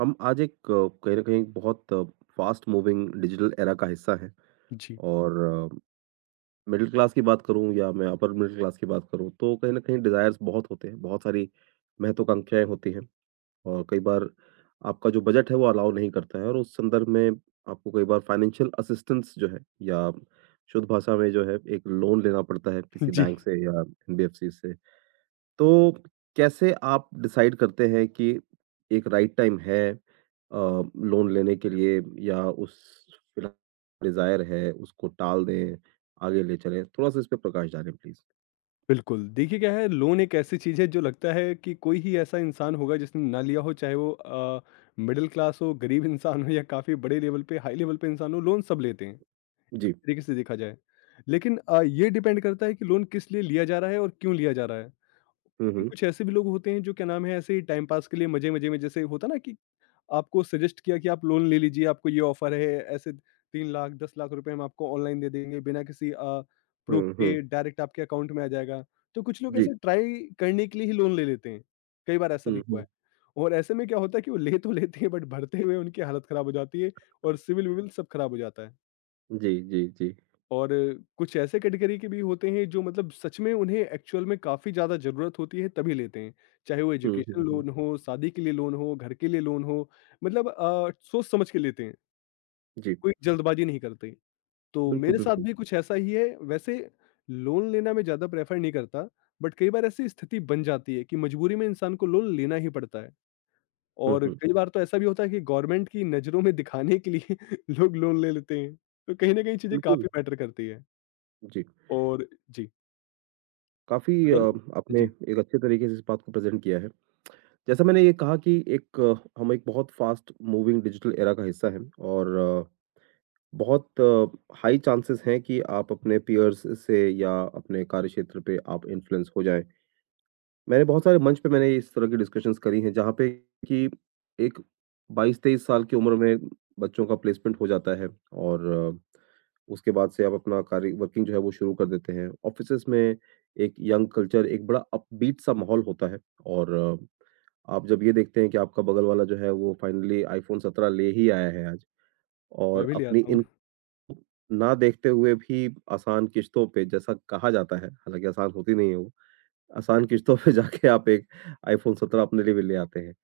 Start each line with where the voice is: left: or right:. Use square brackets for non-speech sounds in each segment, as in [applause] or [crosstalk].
right: हम आज एक कहीं न कहीं बहुत फ़ास्ट मूविंग डिजिटल एरा का हिस्सा हैं
left: जी,
right: और मिडल क्लास की बात करूँ या मैं अपर मिडल क्लास की बात करूँ, तो कहीं न कहीं डिज़ायर्स बहुत होते हैं, बहुत सारी महत्वाकांक्षाएँ होती हैं और कई बार आपका जो बजट है वो अलाउ नहीं करता है और उस संदर्भ में आपको कई बार फाइनेंशियल असिस्टेंस जो है या शुद्ध भाषा में जो है एक लोन लेना पड़ता है किसी
left: जी,
right: बैंक से या एनबीएफसी से। तो कैसे आप डिसाइड करते हैं कि एक राइट टाइम है लोन लेने के लिए या उस डिजायर है उसको टाल दें आगे ले चलें थोड़ा सा इस पे प्रकाश डालें प्लीज।
left: बिल्कुल। देखिए क्या है लोन एक ऐसी चीज़ है जो लगता है कि कोई ही ऐसा इंसान होगा जिसने ना लिया हो, चाहे वो मिडल क्लास हो, गरीब इंसान हो या काफ़ी बड़े लेवल पे, हाई लेवल पे इंसान हो, लोन सब लेते हैं, एक
right: जी।
left: तरीके से देखा जाए। लेकिन ये डिपेंड करता है कि लोन किस लिए लिया जा रहा है और क्यों लिया जा रहा है। कि
right: हम्म।
left: कुछ ऐसे भी लोग होते हैं जो, क्या नाम है, ऐसे ही टाइम पास के लिए मज़े-मज़े में, जैसे होता है ना, कि आपको सजेस्ट किया कि आप लोन ले लीजिए, आपको ये ऑफर है, ऐसे 3 लाख, 10 लाख रुपए हम आपको ऑनलाइन दे देंगे, बिना किसी प्रूफ
right: हम्म हम्म,
left: के डायरेक्ट आपके अकाउंट में आ जाएगा। तो कुछ लोग
right: जी।
left: ऐसे ट्राई करने के लिए ही लोन ले लेते हैं, कई बार ऐसा भी हुआ
right: हम्म।
left: है। और ऐसे में क्या होता है कि वो ले तो लेते हैं, बट भरते हुए उनकी हालत खराब हो जाती है और सिविल-विविल सब खराब हो जाता है।
right: जी जी जी।
left: और कुछ ऐसे कैटेगरी के भी होते हैं जो, मतलब सच में उन्हें एक्चुअल में काफ़ी ज़्यादा ज़रूरत होती है तभी लेते हैं। चाहे वो
right: हम्म
left: एजुकेशन
right: हम्म हम्म,
left: लोन हो, शादी के लिए लोन हो, घर के लिए लोन हो, मतलब सोच समझ के लेते हैं,
right: जी।
left: कोई जल्दबाजी नहीं करते। तो
right: बिल्कुल
left: मेरे साथ
right: बिल्कुल।
left: भी कुछ ऐसा ही है, वैसे लोन लेना मैं ज़्यादा प्रेफ़र नहीं करता, बट कई बार ऐसी स्थिति बन जाती है कि मजबूरी में इंसान को लोन लेना ही पड़ता है। और
right: हम्म।
left: कई बार तो ऐसा भी होता है कि गवर्नमेंट की नज़रों में दिखाने के लिए [laughs] लोग लोन ले लेते हैं, तो कहीं न कहीं चीज़ें
right: बिल्कुल।
left: काफ़ी मैटर करती है।
right: जी।
left: और जी।
right: काफी
left: अगर
right: आपने
left: जी,
right: एक अच्छे तरीके से इस बात को प्रेजेंट किया है। जैसा मैंने ये कहा कि एक हम एक बहुत फास्ट मूविंग डिजिटल एरा का हिस्सा हैं और बहुत हाई चांसेस हैं कि आप अपने पीयर्स से या अपने कार्यक्षेत्र पे आप इन्फ्लुएंस हो जाएँ। मैंने बहुत सारे मंच पे मैंने इस तरह की डिस्कशंस करी हैं जहाँ पे कि एक 22-23 साल की उम्र में बच्चों का प्लेसमेंट हो जाता है और उसके बाद से आप अपना कार्य वर्किंग जो है वो शुरू कर देते हैं। ऑफ़िसेज़ में एक यंग कल्चर, एक बड़ा अपबीट सा माहौल होता है और आप जब ये देखते हैं कि आपका बगल वाला जो है वो फाइनली आईफ़ोन 17 ले ही आया है आज
left: मैं
right: और
left: भी ले
right: अपनी
left: आता हूँ।
right: इन ना देखते हुए भी आसान किश्तों पे जैसा कहा जाता है, हालाँकि आसान होती नहीं है वो, आसान किश्तों पे [laughs] जाके आप एक आईफ़ोन 17 अपने लिए भी ले आते हैं।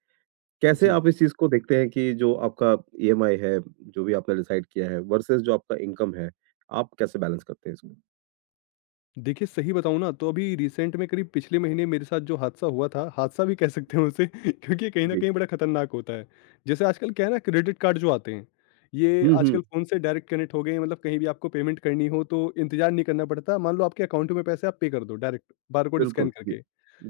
right: कैसे
left: जी।
right: आप इस चीज़ को देखते हैं कि जो आपका ईएमआई है, जो भी आपने डिसाइड किया है वर्सेस जो आपका इनकम है, आप कैसे बैलेंस करते हैं इसको?
left: देखिए, सही बताऊँ ना, तो अभी रिसेंट में करीब पिछले महीने मेरे साथ जो हादसा हुआ था, हादसा भी कह सकते हैं उसे, [laughs] क्योंकि ये कहीं न
right: जी।
left: कहीं बड़ा खतरनाक होता है। जैसे आजकल क्या है ना, क्रेडिट कार्ड जो आते हैं, ये
right: हुँ, हुँ,
left: आजकल फ़ोन से डायरेक्ट कनेक्ट हो गए हैं, मतलब कहीं भी आपको पेमेंट करनी हो तो इंतज़ार नहीं करना पड़ता। मान लो आपके अकाउंट में पैसे, आप पे कर दो डायरेक्ट बारकोड
right: बिल्कुल,
left: स्कैन
right: जी।
left: करके।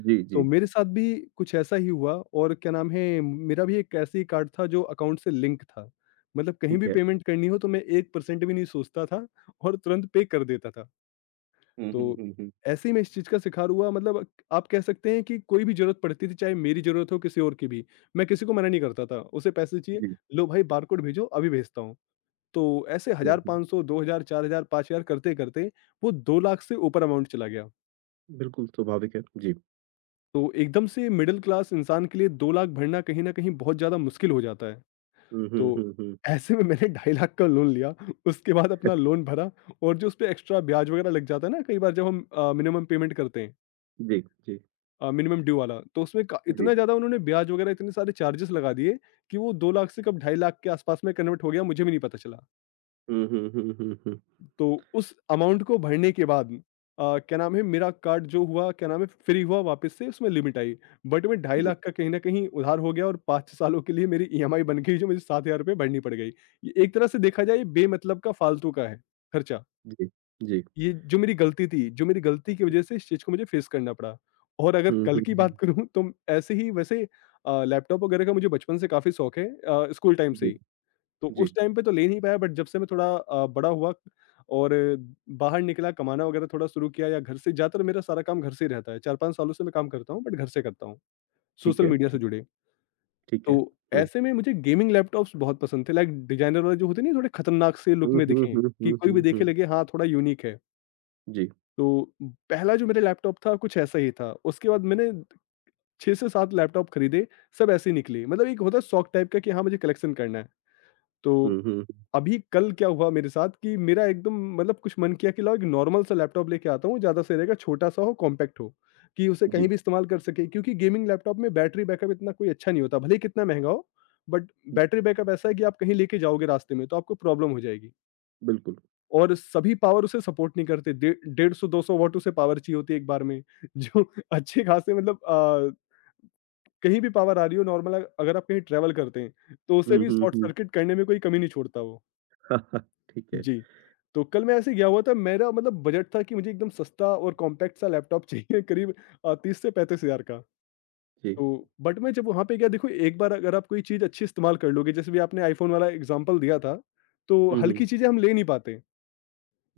right: जी,
left: तो
right: जी,
left: मेरे साथ भी कुछ ऐसा ही हुआ, और क्या नाम है, मेरा भी एक ऐसे ही कार्ड था जो अकाउंट से लिंक था। मतलब कहीं
right: ठीक
left: भी
right: है।
left: पेमेंट करनी हो तो मैं 1% भी नहीं सोचता था और तुरंत पे कर देता था।
right: हुँ, हुँ,
left: तो
right: हुँ, हुँ।
left: ऐसे ही मैं इस चीज़ का शिकार हुआ, मतलब आप कह सकते हैं कि कोई भी ज़रूरत पड़ती थी, चाहे मेरी ज़रूरत हो, किसी और की भी, मैं किसी को मना नहीं करता था। उसे पैसे चाहिए,
right: जी,
left: "लो भाई बारकोड भेजो, अभी भेजता हूँ।" तो ऐसे
right: हुँ, हुँ।
left: 1,500, 2,000, 4,000, 5,000 करते-करते वो 2 लाख से ऊपर अमाउंट चला गया।
right: बिल्कुल स्वाभाविक है। जी।
left: तो एकदम से मिडिल क्लास इंसान के लिए 2 लाख भरना कहीं न कहीं बहुत ज़्यादा मुश्किल हो जाता है।
right: हुँ,
left: तो
right: हुँ, हुँ, हुँ।
left: ऐसे में मैंने [laughs] 2,50,000 का लोन लिया, उसके बाद अपना लोन भरा। और जो उसपे एक्स्ट्रा ब्याज वगैरह लग जाता है ना, कई बार जब हम मिनिमम पेमेंट करते हैं,
right: जी, जी,
left: मिनिमम ड्यू वाला, तो उसमें का
right: जी।
left: इतना ज़्यादा उन्होंने ब्याज वगैरह, इतने सारे चार्जेज़ लगा दिए कि वो 2 लाख से कब 2,50,000 के आस-पास में कन्वर्ट हो गया, मुझे भी नहीं पता चला।
right: हुँ, हुँ, हुँ, हुँ, हुँ।
left: तो उस अमाउंट को भरने के बाद क्या नाम है, मेरा कार्ड जो हुआ, क्या नाम है, फ्री हुआ, वापस से उसमें लिमिट आई, बट में ढाई
right: जी,
left: लाख का कहीं ना कहीं उधार हो गया और 5 सालों के लिए मेरी ईएमआई बन गई, जो मुझे 7,000 रुपये भरनी पड़ गई। ये एक तरह से देखा जाए ये बेमतलब का फालतू का है खर्चा।
right: जी, जी।
left: ये जो मेरी गलती थी, जो मेरी गलती की वजह से इस चीज को मुझे फेस करना पड़ा। और अगर
right: हुँ,
left: कल
right: हुँ,
left: की
right: हुँ।
left: बात करूं तो, ऐसे ही वैसे लैपटॉप वगैरह का मुझे बचपन से काफी शौक है, स्कूल टाइम से
right: जी,
left: ही। तो
right: जी,
left: उस टाइम पे तो ले नहीं पाया, बट जब से मैं थोड़ा बड़ा हुआ और बाहर निकला, कमाना वगैरह थोड़ा शुरू किया, या घर से, ज़्यादातर मेरा सारा काम घर से ही रहता है, 4-5 सालों से मैं काम करता हूँ, बट घर से करता हूँ,
right: ठीक
left: सोशल
right: है,
left: मीडिया से
right: ठीक
left: जुड़े।
right: ठीक है।
left: तो
right: हुँ,
left: ऐसे में मुझे गेमिंग लैपटॉप्स बहुत पसंद थे, लाइक डिज़ाइनर वाले जो होते नहीं, थोड़े खतरनाक से लुक
right: हुँ,
left: में
right: हुँ,
left: दिखें
right: हुँ,
left: कि
right: हुँ,
left: कोई भी देखे लगे हाँ, थोड़ा यूनिक है।
right: जी,
left: तो पहला जो मेरा लैपटॉप था कुछ ऐसा ही था। उसके बाद मैंने 6 से 7 लैपटॉप खरीदे, सब ऐसे ही निकले। मतलब एक होता है शौक टाइप का, कि हाँ, मुझे कलेक्शन करना है। तो
right: हुँ, हुँ,
left: अभी कल क्या हुआ मेरे साथ, कि मेरा एकदम, मतलब कुछ मन किया कि लाओ एक नॉर्मल सा लैपटॉप लेके आता हूँ, ज़्यादा सही रहेगा, छोटा-सा हो, कॉम्पैक्ट हो, कि उसे
right: जी,
left: कहीं भी इस्तेमाल कर सके। क्योंकि गेमिंग लैपटॉप में बैटरी बैकअप इतना कोई अच्छा नहीं होता, भले ही कितना महँगा हो, बट बैटरी बैकअप ऐसा है कि आप कहीं लेके जाओगे रास्ते में तो आपको प्रॉब्लम हो जाएगी,
right: बिल्कुल।
left: और सभी पावर उसे सपोर्ट नहीं करते। डे 150-200 वॉट उसे पावर चाहिए होती है एक बार में, [laughs] जो अच्छे खासे, मतलब कहीं भी पावर आ रही हो नॉर्मल, अगर आप कहीं ट्रैवल करते हैं, तो उसे
right: हुँ,
left: भी
right: हुँ,
left: शॉर्ट
right: हुँ,
left: सर्किट करने में कोई कमी नहीं छोड़ता वो।
right: हाँ, हाँ, ठीक है,
left: जी। तो कल मैं ऐसे गया हुआ था, मेरा मतलब बजट था कि मुझे एकदम सस्ता और कॉम्पैक्ट सा लैपटॉप चाहिए, [laughs] करीब 30 से 35 हज़ार का।
right: जी,
left: तो बट मैं जब वहाँ पे गया, देखो एक बार अगर आप कोई चीज़ अच्छी इस्तेमाल कर लोगे, जैसे भी आपने आईफ़ोन वाला एग्ज़ाम्पल दिया था, तो
right: हुँ, हुँ,
left: हल्की चीज़ें हम ले नहीं पाते।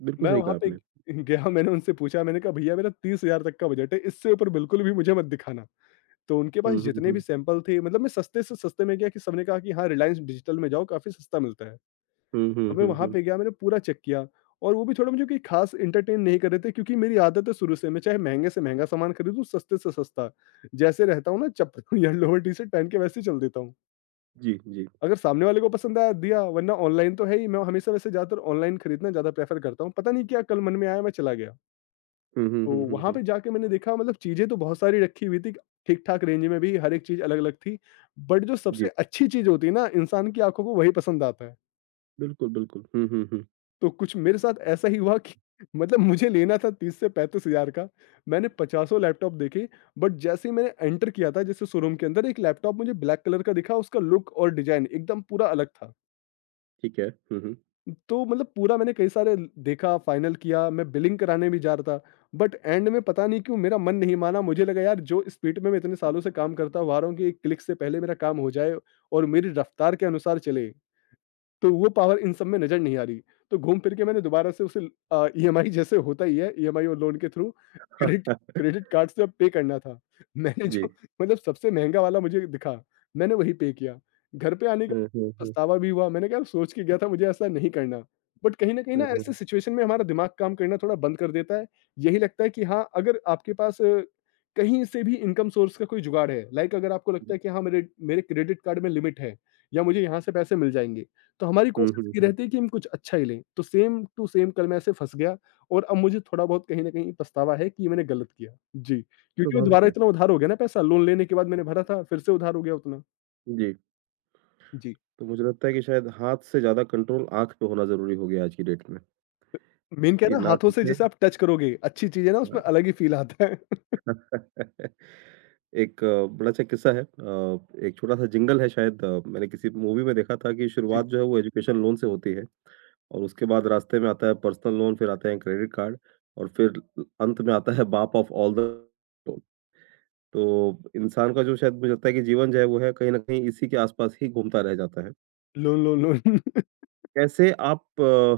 right: बिल्कुल
left: मैं
right: सही कहा
left: वहाँ पे
right: आपने।
left: [laughs] गया, मैंने उनसे पूछा, मैंने कहा भैया मेरा 30 हज़ार तक का बजट है, इससे ऊपर बिल्कुल भी मुझे मत दिखाना। तो उनके पास
right: हुँ, हुँ,
left: जितने भी
right: हुँ,
left: सैंपल थे, मतलब मैं सस्ते से सस्ते में गया, कि सबने कहा कि हाँ, रिलायंस डिजिटल में जाओ, काफ़ी सस्ता मिलता है।
right: हुँ, हुँ,
left: तो मैं
right: हुँ,
left: वहाँ
right: हुँ,
left: पे गया, मैंने पूरा चेक किया, और वो भी थोड़ा मुझे कोई खास एंटरटेन नहीं कर रहे थे, क्योंकि मेरी आदत है शुरू से, मैं चाहे महंगे से महंगा सामान खरीदूँ सस्ते से सस्ता, जैसे रहता हूँ ना चप्पल [laughs] या लोअर टी शर्ट पहन के, वैसे ही चल देता हूँ।
right: जी, जी,
left: अगर सामने वाले को पसंद आया दिया, वरना ऑनलाइन तो है ही, मैं हमेशा वैसे ज्यादातर ऑनलाइन खरीदना ज्यादा प्रेफर करता हूँ, पता नहीं क्या कल मन में आया, मैं चला गया।
right: हुँ, हुँ,
left: तो
right: हुँ, हुँ,
left: वहां
right: हुँ,
left: पे जाके मैंने देखा, मतलब चीजें तो बहुत सारी रखी हुई थी, ठीक ठाक रेंज में भी हर एक चीज अलग अलग थी। बट जो
right: जी,
left: सबसे अच्छी चीज होती है ना, इंसान की आंखों को वही पसंद आता है।
right: बिल्कुल, बिल्कुल, हुँ, हुँ, हुँ,
left: तो कुछ मेरे साथ ऐसा ही हुआ, कि मतलब मुझे लेना था 30 से 35,000 का, मैंने पचासों लैपटॉप देखे, बट जैसे ही मैंने एंटर किया था जैसे शोरूम के अंदर, एक लैपटॉप मुझे ब्लैक कलर का दिखा, उसका लुक और डिज़ाइन एकदम पूरा अलग था।
right: ठीक है, हुँ, हुँ,
left: तो मतलब पूरा मैंने कई सारे ल देखा, फाइनल किया, मैं बिलिंग कराने भी जा रहा था, बट एंड में पता नहीं क्यों मेरा मन नहीं माना, मुझे लगा यार, जो स्पीड में मैं इतने सालों से काम करता हुआ आ रहा हूँ, कि एक क्लिक से पहले मेरा काम हो जाए और मेरी रफ्तार के अनुसार चले। तो वो पावर इन सब में नज़र नहीं आ रही। तो घूम फिर के मैंने दोबारा से उसे, ईएमआई जैसे होता ही है, ईएमआई और लोन के थ्रू, क्रेडिट क्रेडिट कार्ड से अब पे करना था। [laughs] मैंने
right: जी,
left: जो, मतलब सबसे महँगा वाला मुझे दिखा, मैंने वही पे किया। घर पे आने के
right: हुँ, हुँ, हुँ,
left: पछतावा भी हुआ, मैंने कहा सोच के गया था मुझे ऐसा नहीं करना। बट कहीं न कहीं
right: हुँ,
left: ना, ऐसे
right: हुँ,
left: सिचुएशन में हमारा दिमाग काम करना थोड़ा बंद कर देता है। यही लगता है कि हाँ, अगर आपके पास कहीं से भी इनकम सोर्स का कोई जुगाड़ है, लाइक अगर आपको लगता है कि हाँ, मेरे मेरे क्रेडिट कार्ड में लिमिट है या मुझे यहाँ से पैसे मिल जाएँगे। तो हमारी
right: हुँ,
left: कोशिश
right: हुँ,
left: ये
right: हुँ,
left: रहती है कि हम कुछ अच्छा ही लें, तो सेम टू सेम कल मैं ऐसे फँस गया। और अब मुझे थोड़ा बहुत कहीं न कहीं पछतावा है कि ये मैंने गलत किया। जी, क्योंकि वो
right: स्वाभाविक
left: दोबारा
right: है।
left: इतना उधार हो गया ना पैसा, लोन लेने के बाद मैंने भरा था, फिर से उधार हो गया उतना।
right: जी,
left: जी,
right: तो मुझे लगता है कि शायद हाथ से ज़्यादा कंट्रोल आँख पे होना ज़रूरी हो गया आज की डेट में,
left: मेन क्या
right: कि
left: है ना,
right: ना
left: हाथों से
right: दिखे।
left: जैसे आप टच करोगे, अच्छी चीज़ है ना,
right: हाँ।
left: उसमें अलग ही फ़ील आता है। [laughs]
right: [laughs] एक बड़ा अच्छा किस्सा है एक छोटा-सा जिंगल है शायद मैंने किसी मूवी में देखा था कि
left: जी,
right: शुरुआत जो है वो एजुकेशन लोन से होती है और उसके बाद रास्ते में आता है पर्सनल लोन, फिर आते हैं क्रेडिट कार्ड और फिर अंत में आता है बाप ऑफ ऑल द लोन। तो इंसान का जो शायद मुझे लगता है कि जीवन जो है वो है कहीं न कहीं इसी के आस-पास ही घूमता रह जाता है।
left: Loan, loan, loan. [laughs]
right: कैसे आप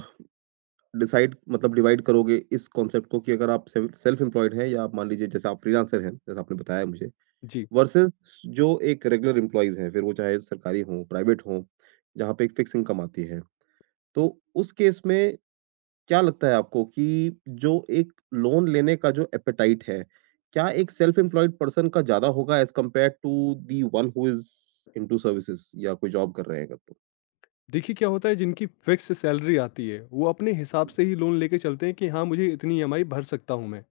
right: डिसाइड मतलब डिवाइड करोगे इस कॉन्सेप्ट को कि अगर आप सेल्फ एम्प्लॉयड हैं या आप मान लीजिए जैसे आप फ्रीलांसर हैं, जैसा आपने बताया मुझे।
left: जी।
right: वर्सेज़ जो एक रेगुलर एम्प्लॉइज़ हैं, फिर वो चाहे सरकारी हों, प्राइवेट हों, जहाँ पे एक फ़िक्स इनकम आती है। तो उस केस में क्या लगता है आपको कि जो एक लोन लेने का जो एपेटाइट है, क्या एक सेल्फ एम्प्लॉयड पर्सन का ज़्यादा होगा as compared to the one who is into services या कोई जॉब कर रहे हैं अगर तो?
left: देखिए क्या होता है, जिनकी फिक्स सैलरी आती है वो अपने हिसाब से ही लोन लेके चलते हैं कि हाँ मुझे इतनी ईएमआई भर सकता हूँ मैं,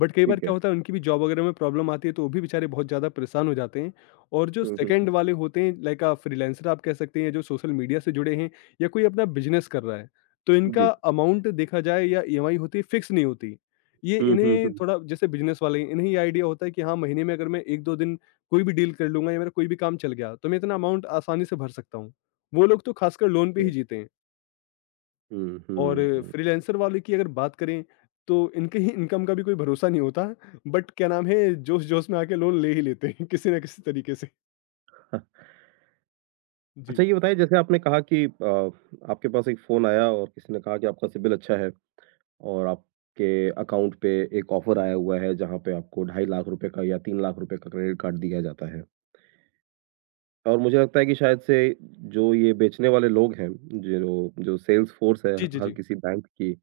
left: बट कई बार
right: ठीक
left: क्या
right: है।
left: होता है उनकी भी जॉब वगैरह में प्रॉब्लम आती है तो वो भी बेचारे बहुत ज़्यादा परेशान हो जाते हैं। और जो
right: हुँ, हुँ।
left: सेकंड वाले होते हैं लाइक आ फ्रीलांसर आप कह सकते हैं या जो सोशल मीडिया से जुड़े हैं या कोई अपना बिजनेस कर रहा है तो इनका
right: जी।
left: अमाउंट देखा जाए या ईएमआई होती है फिक्स नहीं होती। ये
right: हुँ, हुँ,
left: इन्हें
right: हुँ।
left: थोड़ा जैसे बिजनेस वाले हैं, इन्हें ये आइडिया होता है कि हाँ महीने में अगर मैं एक दो दिन कोई भी डील कर लूंगा या मेरा कोई भी काम चल गया तो मैं इतना अमाउंट आसानी से भर सकता हूँ। वो लोग तो खासकर लोन
right: ठीक
left: पे
right: है।
left: ही जीते हैं।
right: हुँ,
left: और
right: हुँ, हुँ।
left: फ्रीलांसर वाले की अगर बात करें तो इनके ही इनकम का भी कोई भरोसा नहीं होता। बट क्या नाम है जोश-जोश में आके लोन ले ही लेते हैं किसी ना किसी तरीके से।
right: [laughs]
left: जी।
right: अच्छा ये बताइए जैसे आपने कहा कि आपके पास एक फ़ोन आया और किसी ने कहा कि आपका सिबिल अच्छा है। और आपके अकाउंट पे एक ऑफर आया हुआ है जहाँ पे आपको ढाई लाख रुपए का या 3 लाख रुपए का क्रेडिट कार्ड दिया जाता है। और मुझे लगता है कि शायद से जो ये बेचने वाले लोग हैं, जो जो सेल्स फ़ोर्स है
left: जी, जी,
right: हर
left: जी।
right: किसी बैंक की, अ,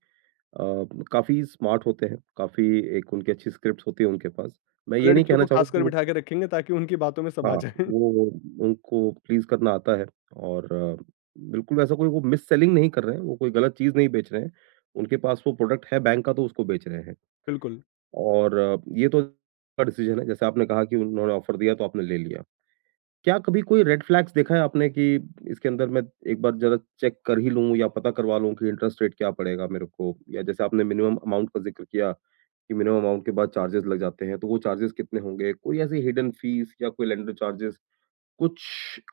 right: काफ़ी स्मार्ट होते हैं, काफ़ी एक उनकी अच्छी स्क्रिप्ट्स होती है उनके पास। मैं ये नहीं
left: लड़कियों
right: कहना
left: को
right: चाहूँगा कि
left: खासकर
right: वो।
left: बिठा के रखेंगे ताकि उनकी बातों में सब
right: हाँ,
left: आ जाए। [laughs]
right: वो उनको प्लीज़ करना आता है और बिल्कुल ऐसा कोई वो मिस सेलिंग नहीं कर रहे हैं, वो कोई गलत चीज़ नहीं बेच रहे हैं। उनके पास वो प्रोडक्ट है बैंक का तो उसको बेच रहे हैं।
left: बिल्कुल,
right: और ये तो का डिसीजन है, जैसे आपने कहा कि उन्होंने ऑफ़र दिया तो आपने ले लिया। क्या कभी कोई रेड फ्लैग्स देखा है आपने कि इसके अंदर मैं एक बार ज़रा चेक कर ही लूँ या पता करवा लूँ कि इंटरेस्ट रेट क्या पड़ेगा मेरे को? या जैसे आपने मिनिमम अमाउंट का ज़िक्र किया कि मिनिमम अमाउंट के बाद चार्जेज़ लग जाते हैं, तो वो चार्जेज़ कितने होंगे? कोई ऐसी हिडन फीस या कोई लेंडर चार्जेज़ कुछ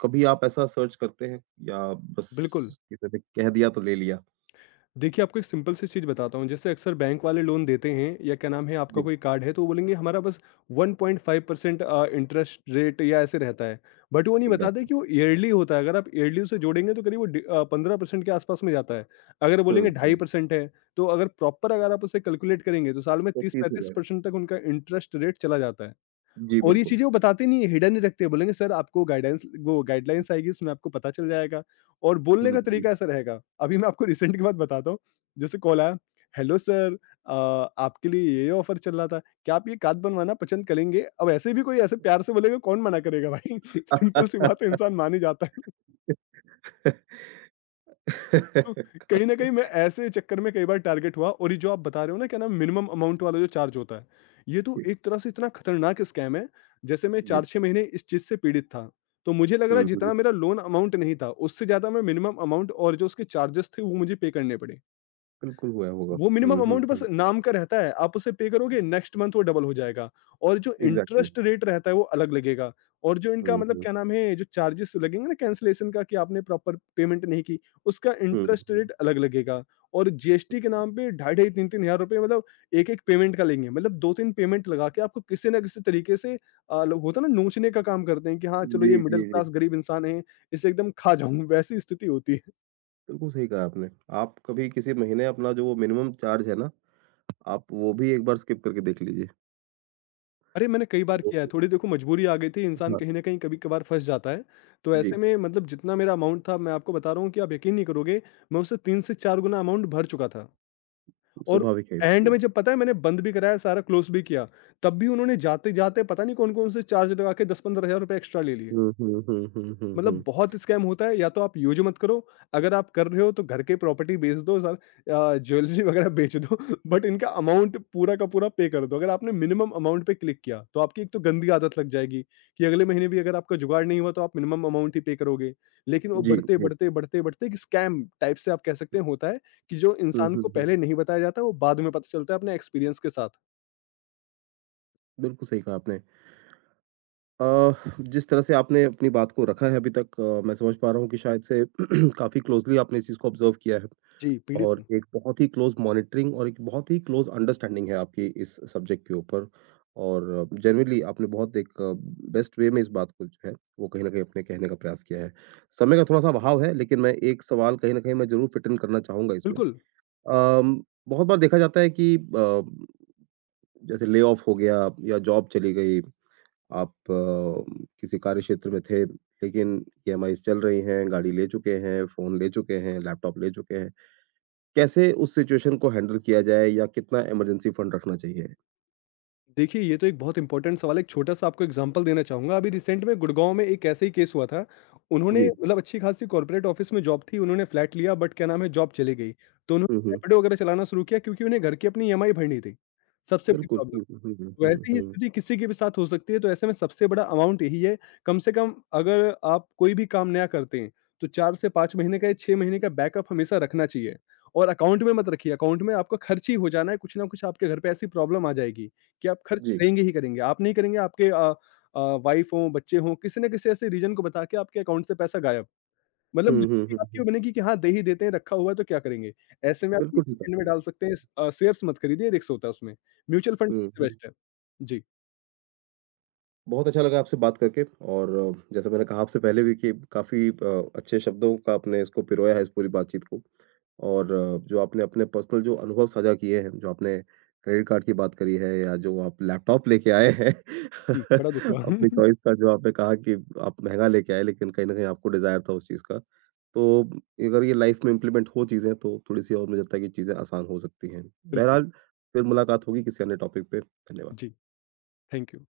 right: कभी आप ऐसा सर्च करते हैं या
left: बिल्कुल।
right: बस किसी ने कह दिया तो ले लिया?
left: देखिए, आपको एक सिंपल सी चीज़ बताता हूँ, जैसे अक्सर बैंक वाले लोन देते हैं या क्या नाम है आपका
right: जी,
left: कोई कार्ड है तो वो बोलेंगे हमारा बस 1.5% इंटरेस्ट रेट या ऐसे रहता है। बट वो नहीं बताते
right: एग्ज़ैक्टली।
left: कि वो ईयरली होता है, अगर आप ईयरली उसे जोड़ेंगे तो करीब वो 15% के आस-पास में जाता है। अगर
right: हुँ,
left: बोलेंगे
right: हुँ।
left: 2.5% है, तो अगर प्रॉपर अगर आप उसे कैलकुलेट करेंगे तो साल में
right: तो 30 हो जाएगा।
left: 30-35% तक उनका इंटरेस्ट रेट चला जाता है।
right: जी,
left: और ये
right: बिल्कुल।
left: चीज़ें वो बताते नहीं है, हिडन ही रखते हैं, बोलेंगे सर आपको गाइडेंस वो गाइडलाइंस आएगी उसमें आपको पता चल जाएगा और बोलने
right: हुँ,
left: का
right: हुँ।
left: तरीका ऐसा रहेगा। अभी मैं आपको रिसेंट की बात बताता हूँ, जैसे कॉल आया, हेलो सर अ, आपके लिए ये ऑफर चल रहा था, क्या आप ये कार्ड बनवाना पसंद करेंगे? अब ऐसे भी कोई ऐसे प्यार से बोलेगा कौन मना करेगा भाई? [laughs] सिंपल सी बात है
right: [laughs]
left: इंसान मान ही जाता है।
right: [laughs]
left: तो कहीं न
right: काफ़ी।
left: कहीं मैं ऐसे चक्कर में कई बार टारगेट हुआ और ये जो आप बता रहे हो ना क्या नाम मिनिमम अमाउंट वाला जो चार्ज होता है, ये तो एक तरह से इतना खतरनाक स्कैम है, जैसे मैं
right: जी।
left: 4-6 महीने इस चीज़ से पीड़ित था। तो मुझे लग रहा है
right: हुँ, हुँ।
left: जितना मेरा लोन अमाउंट नहीं था, उससे ज़्यादा मैं मिनिमम अमाउंट और जो उसके चार्जेस थे वो मुझे पे करने पड़े।
right: बिल्कुल हुआ होगा।
left: वो मिनिमम
right: हुँ, हुँ,
left: अमाउंट बस
right: हुँ।
left: नाम का रहता है, आप उसे पे करोगे नेक्स्ट मंथ वो डबल हो जाएगा और जो
right: एग्ज़ैक्टली।
left: इंटरेस्ट रेट रहता है वो अलग लगेगा। और जो इनका
right: हुँ,
left: मतलब
right: हुँ।
left: क्या नाम है, जो चार्जेस लगेंगे ना कैंसलेशन का कि आपने प्रॉपर पेमेंट नहीं की, उसका
right: हुँ,
left: इंटरेस्ट
right: हुँ।
left: रेट अलग लगेगा। और जीएसटी के नाम पे ढाई ढाई, 3-3 हज़ार रुपए मतलब एक-एक पेमेंट का लेंगे। मतलब 2-3 पेमेंट लगा के आपको किसी ना किसी तरीके से अ, ल होता है ना नोचने का काम करते हैं कि हाँ, चलो ये
right: जी, जी,
left: मिडल
right: जी।
left: क्लास गरीब इंसान है, इसे एकदम खा जाऊँ, वैसी स्थिति होती है।
right: बिल्कुल सही कहा आपने। आप कभी किसी महीने अपना जो वो मिनिमम चार्ज है ना, आप वो भी एक बार स्किप करके देख लीजिए।
left: अरे! मैंने कई बार
right: तो
left: किया है, थोड़ी देखो मजबूरी आ गई थी, इंसान
right: हाँ,
left: कहीं न कहीं कभी-कभार फँस जाता है। तो ऐसे
right: जी,
left: में मतलब जितना मेरा अमाउंट था, मैं आपको बता रहा हूँ कि आप यकीन नहीं करोगे, मैं उससे 3 से 4 गुना अमाउंट भर चुका था। और
right: स्वाभाविक है ये बात
left: एंड
right: ये।
left: में जब पता है मैंने बंद भी कराया, सारा क्लोज़ भी किया, तब भी उन्होंने जाते-जाते पता नहीं कौन-कौन से चार्ज लगा के 10-15 हज़ार रुपए एक्स्ट्रा ले लिए।
right: हुँ, हुँ, हुँ, हुँ, हुँ,
left: मतलब
right: हुँ।
left: बहुत स्कैम होता है या तो आप यूज़ मत करो, अगर आप कर रहे हो तो घर के प्रॉपर्टी बेच दो सर ज्वेलरी वगैरह बेच दो [laughs] बट इनका अमाउंट पूरा का पूरा पे कर दो। अगर आपने मिनिमम अमाउंट पे क्लिक किया, तो आपकी एक तो गंदी आदत लग जाएगी कि अगले महीने भी अगर आपका जुगाड़ नहीं हुआ तो आप मिनिमम अमाउंट ही पे करोगे। लेकिन वो
right: जी,
left: बढ़ते,
right: जी।
left: बढ़ते, बढ़ते, बढ़ते एक स्कैम टाइप से आप कह सकते हैं होता है कि जो
right: हुँ,
left: इंसान
right: हुँ,
left: को
right: हुँ।
left: पहले नहीं बताया जाता, वो बाद में पता चलता है अपने एक्सपीरियंस के साथ।
right: बिल्कुल सही कहा आपने। अ, जिस तरह से आपने अपनी बात को रखा है अभी तक मैं समझ पा रहा हूँ कि शायद से [clears throat] काफ़ी क्लोज़ली आपने इस चीज़ को ऑब्ज़र्व किया है।
left: जी, पीड़ित
right: और
left: हूँ।
right: एक बहुत ही क्लोज़ मॉनिटरिंग और एक बहुत ही क्लोज़ अंडरस्टैंडिंग है आपकी इस सब्जेक्ट के ऊपर। और जेनुइनली आपने बहुत एक बेस्ट वे में इस बात को जो है, वो कहीं न कहीं अपने कहने का प्रयास किया है। समय का थोड़ा-सा अभाव है, लेकिन मैं एक सवाल कहीं न कहीं मैं ज़रूर फिट इन करना चाहूँगा इसमें।
left: बिल्कुल।
right: अम, बहुत बार देखा जाता है कि जैसे ले ऑफ हो गया या जॉब चली गई, आप किसी कार्य क्षेत्र में थे, लेकिन ईएमआईज़ चल रही हैं, गाड़ी ले चुके हैं, फ़ोन ले चुके हैं, लैपटॉप ले चुके हैं। कैसे उस सिचुएशन को हैंडल किया जाए या कितना इमरजेंसी फंड रखना चाहिए?
left: देखिए, ये तो एक बहुत इम्पोर्टेंट सवाल है, एक छोटा-सा आपको एग्ज़ाम्पल देना चाहूँगा। अभी रिसेंट में गुड़गाँव में एक ऐसे ही केस हुआ था। उन्होंने
right: जी।
left: मतलब अच्छी खासी कॉर्पोरेट ऑफ़िस में जॉब थी, उन्होंने फ्लैट लिया बट क्या नाम है जॉब चली गई। तो
right: हुँ,
left: उन्होंने
right: हुँ।
left: रैपिडो वगैरह चलाना शुरू किया क्योंकि उन्हें घर की अपनी ईएमआई भरनी थी, सबसे बड़ी
right: बिल्कुल।
left: प्रॉब्लम।
right: हुँ, हुँ, हुँ, हुँ, हुँ,
left: वैसी ही
right: हुँ।
left: स्थिति किसी के भी साथ हो सकती है, तो ऐसे में सबसे बड़ा अमाउंट यही है, कम से कम अगर आप कोई भी काम नया करते हैं, तो 4 से 5 महीने का या 6 महीने का बैकअप हमेशा रखना चाहिए। और अकाउंट में मत रखिए, अकाउंट में आपका खर्च ही हो जाना है, कुछ ना कुछ आपके घर पे ऐसी प्रॉब्लम आ जाएगी कि आप खर्च
right: जी।
left: करेंगे ही करेंगे। आप नहीं करेंगे, आपके वाइफ़ हों, बच्चे हों, किसी न किसी ऐसे रीज़न को बता के आपके अकाउंट से पैसा गायब। मतलब
right: हुँ, हुँ,
left: लिट्टी
right: हुँ, हुँ।
left: आपकी बनेगी कि हाँ, दे ही देते हैं, रखा हुआ है तो क्या करेंगे? ऐसे में आप
right: बिल्कुल
left: म्यूचुअल
right: ठीक
left: फंड में
right: आपने।
left: डाल सकते हैं, शेयर्स मत खरीदिए, रिस्क होता है उसमें। म्यूचुअल फंड
right: हुँ,
left: सबसे
right: हुँ।
left: बेस्ट है। जी,
right: बहुत अच्छा लगा आपसे बात करके और जैसा मैंने कहा आपसे पहले भी कि काफ़ी अच्छे शब्दों का आपने इसको पिरोया है इस पूरी बातचीत को। और जो आपने अपने पर्सनल जो अनुभव साझा किए हैं, जो आपने क्रेडिट कार्ड की बात करी है या जो आप लैपटॉप लेके आए हैं,
left: जी, बड़ा दुख
right: [laughs]
left: हुआ।
right: अपनी चॉइस
left: [laughs]
right: का जो आपने कहा कि आप महँगा लेके आए, लेकिन कहीं न कहीं आपको डिज़ायर था उस चीज़ का। तो अगर ये लाइफ़ में इम्प्लीमेंट हो चीज़ें, तो थोड़ी-सी और मुझे लगता है कि चीज़ें आसान हो सकती हैं।
left: बिल्कुल,
right: बहरहाल, फिर मुलाकात होगी किसी अन्य टॉपिक पे।
left: जी,
right: धन्यवाद।
left: Thank you.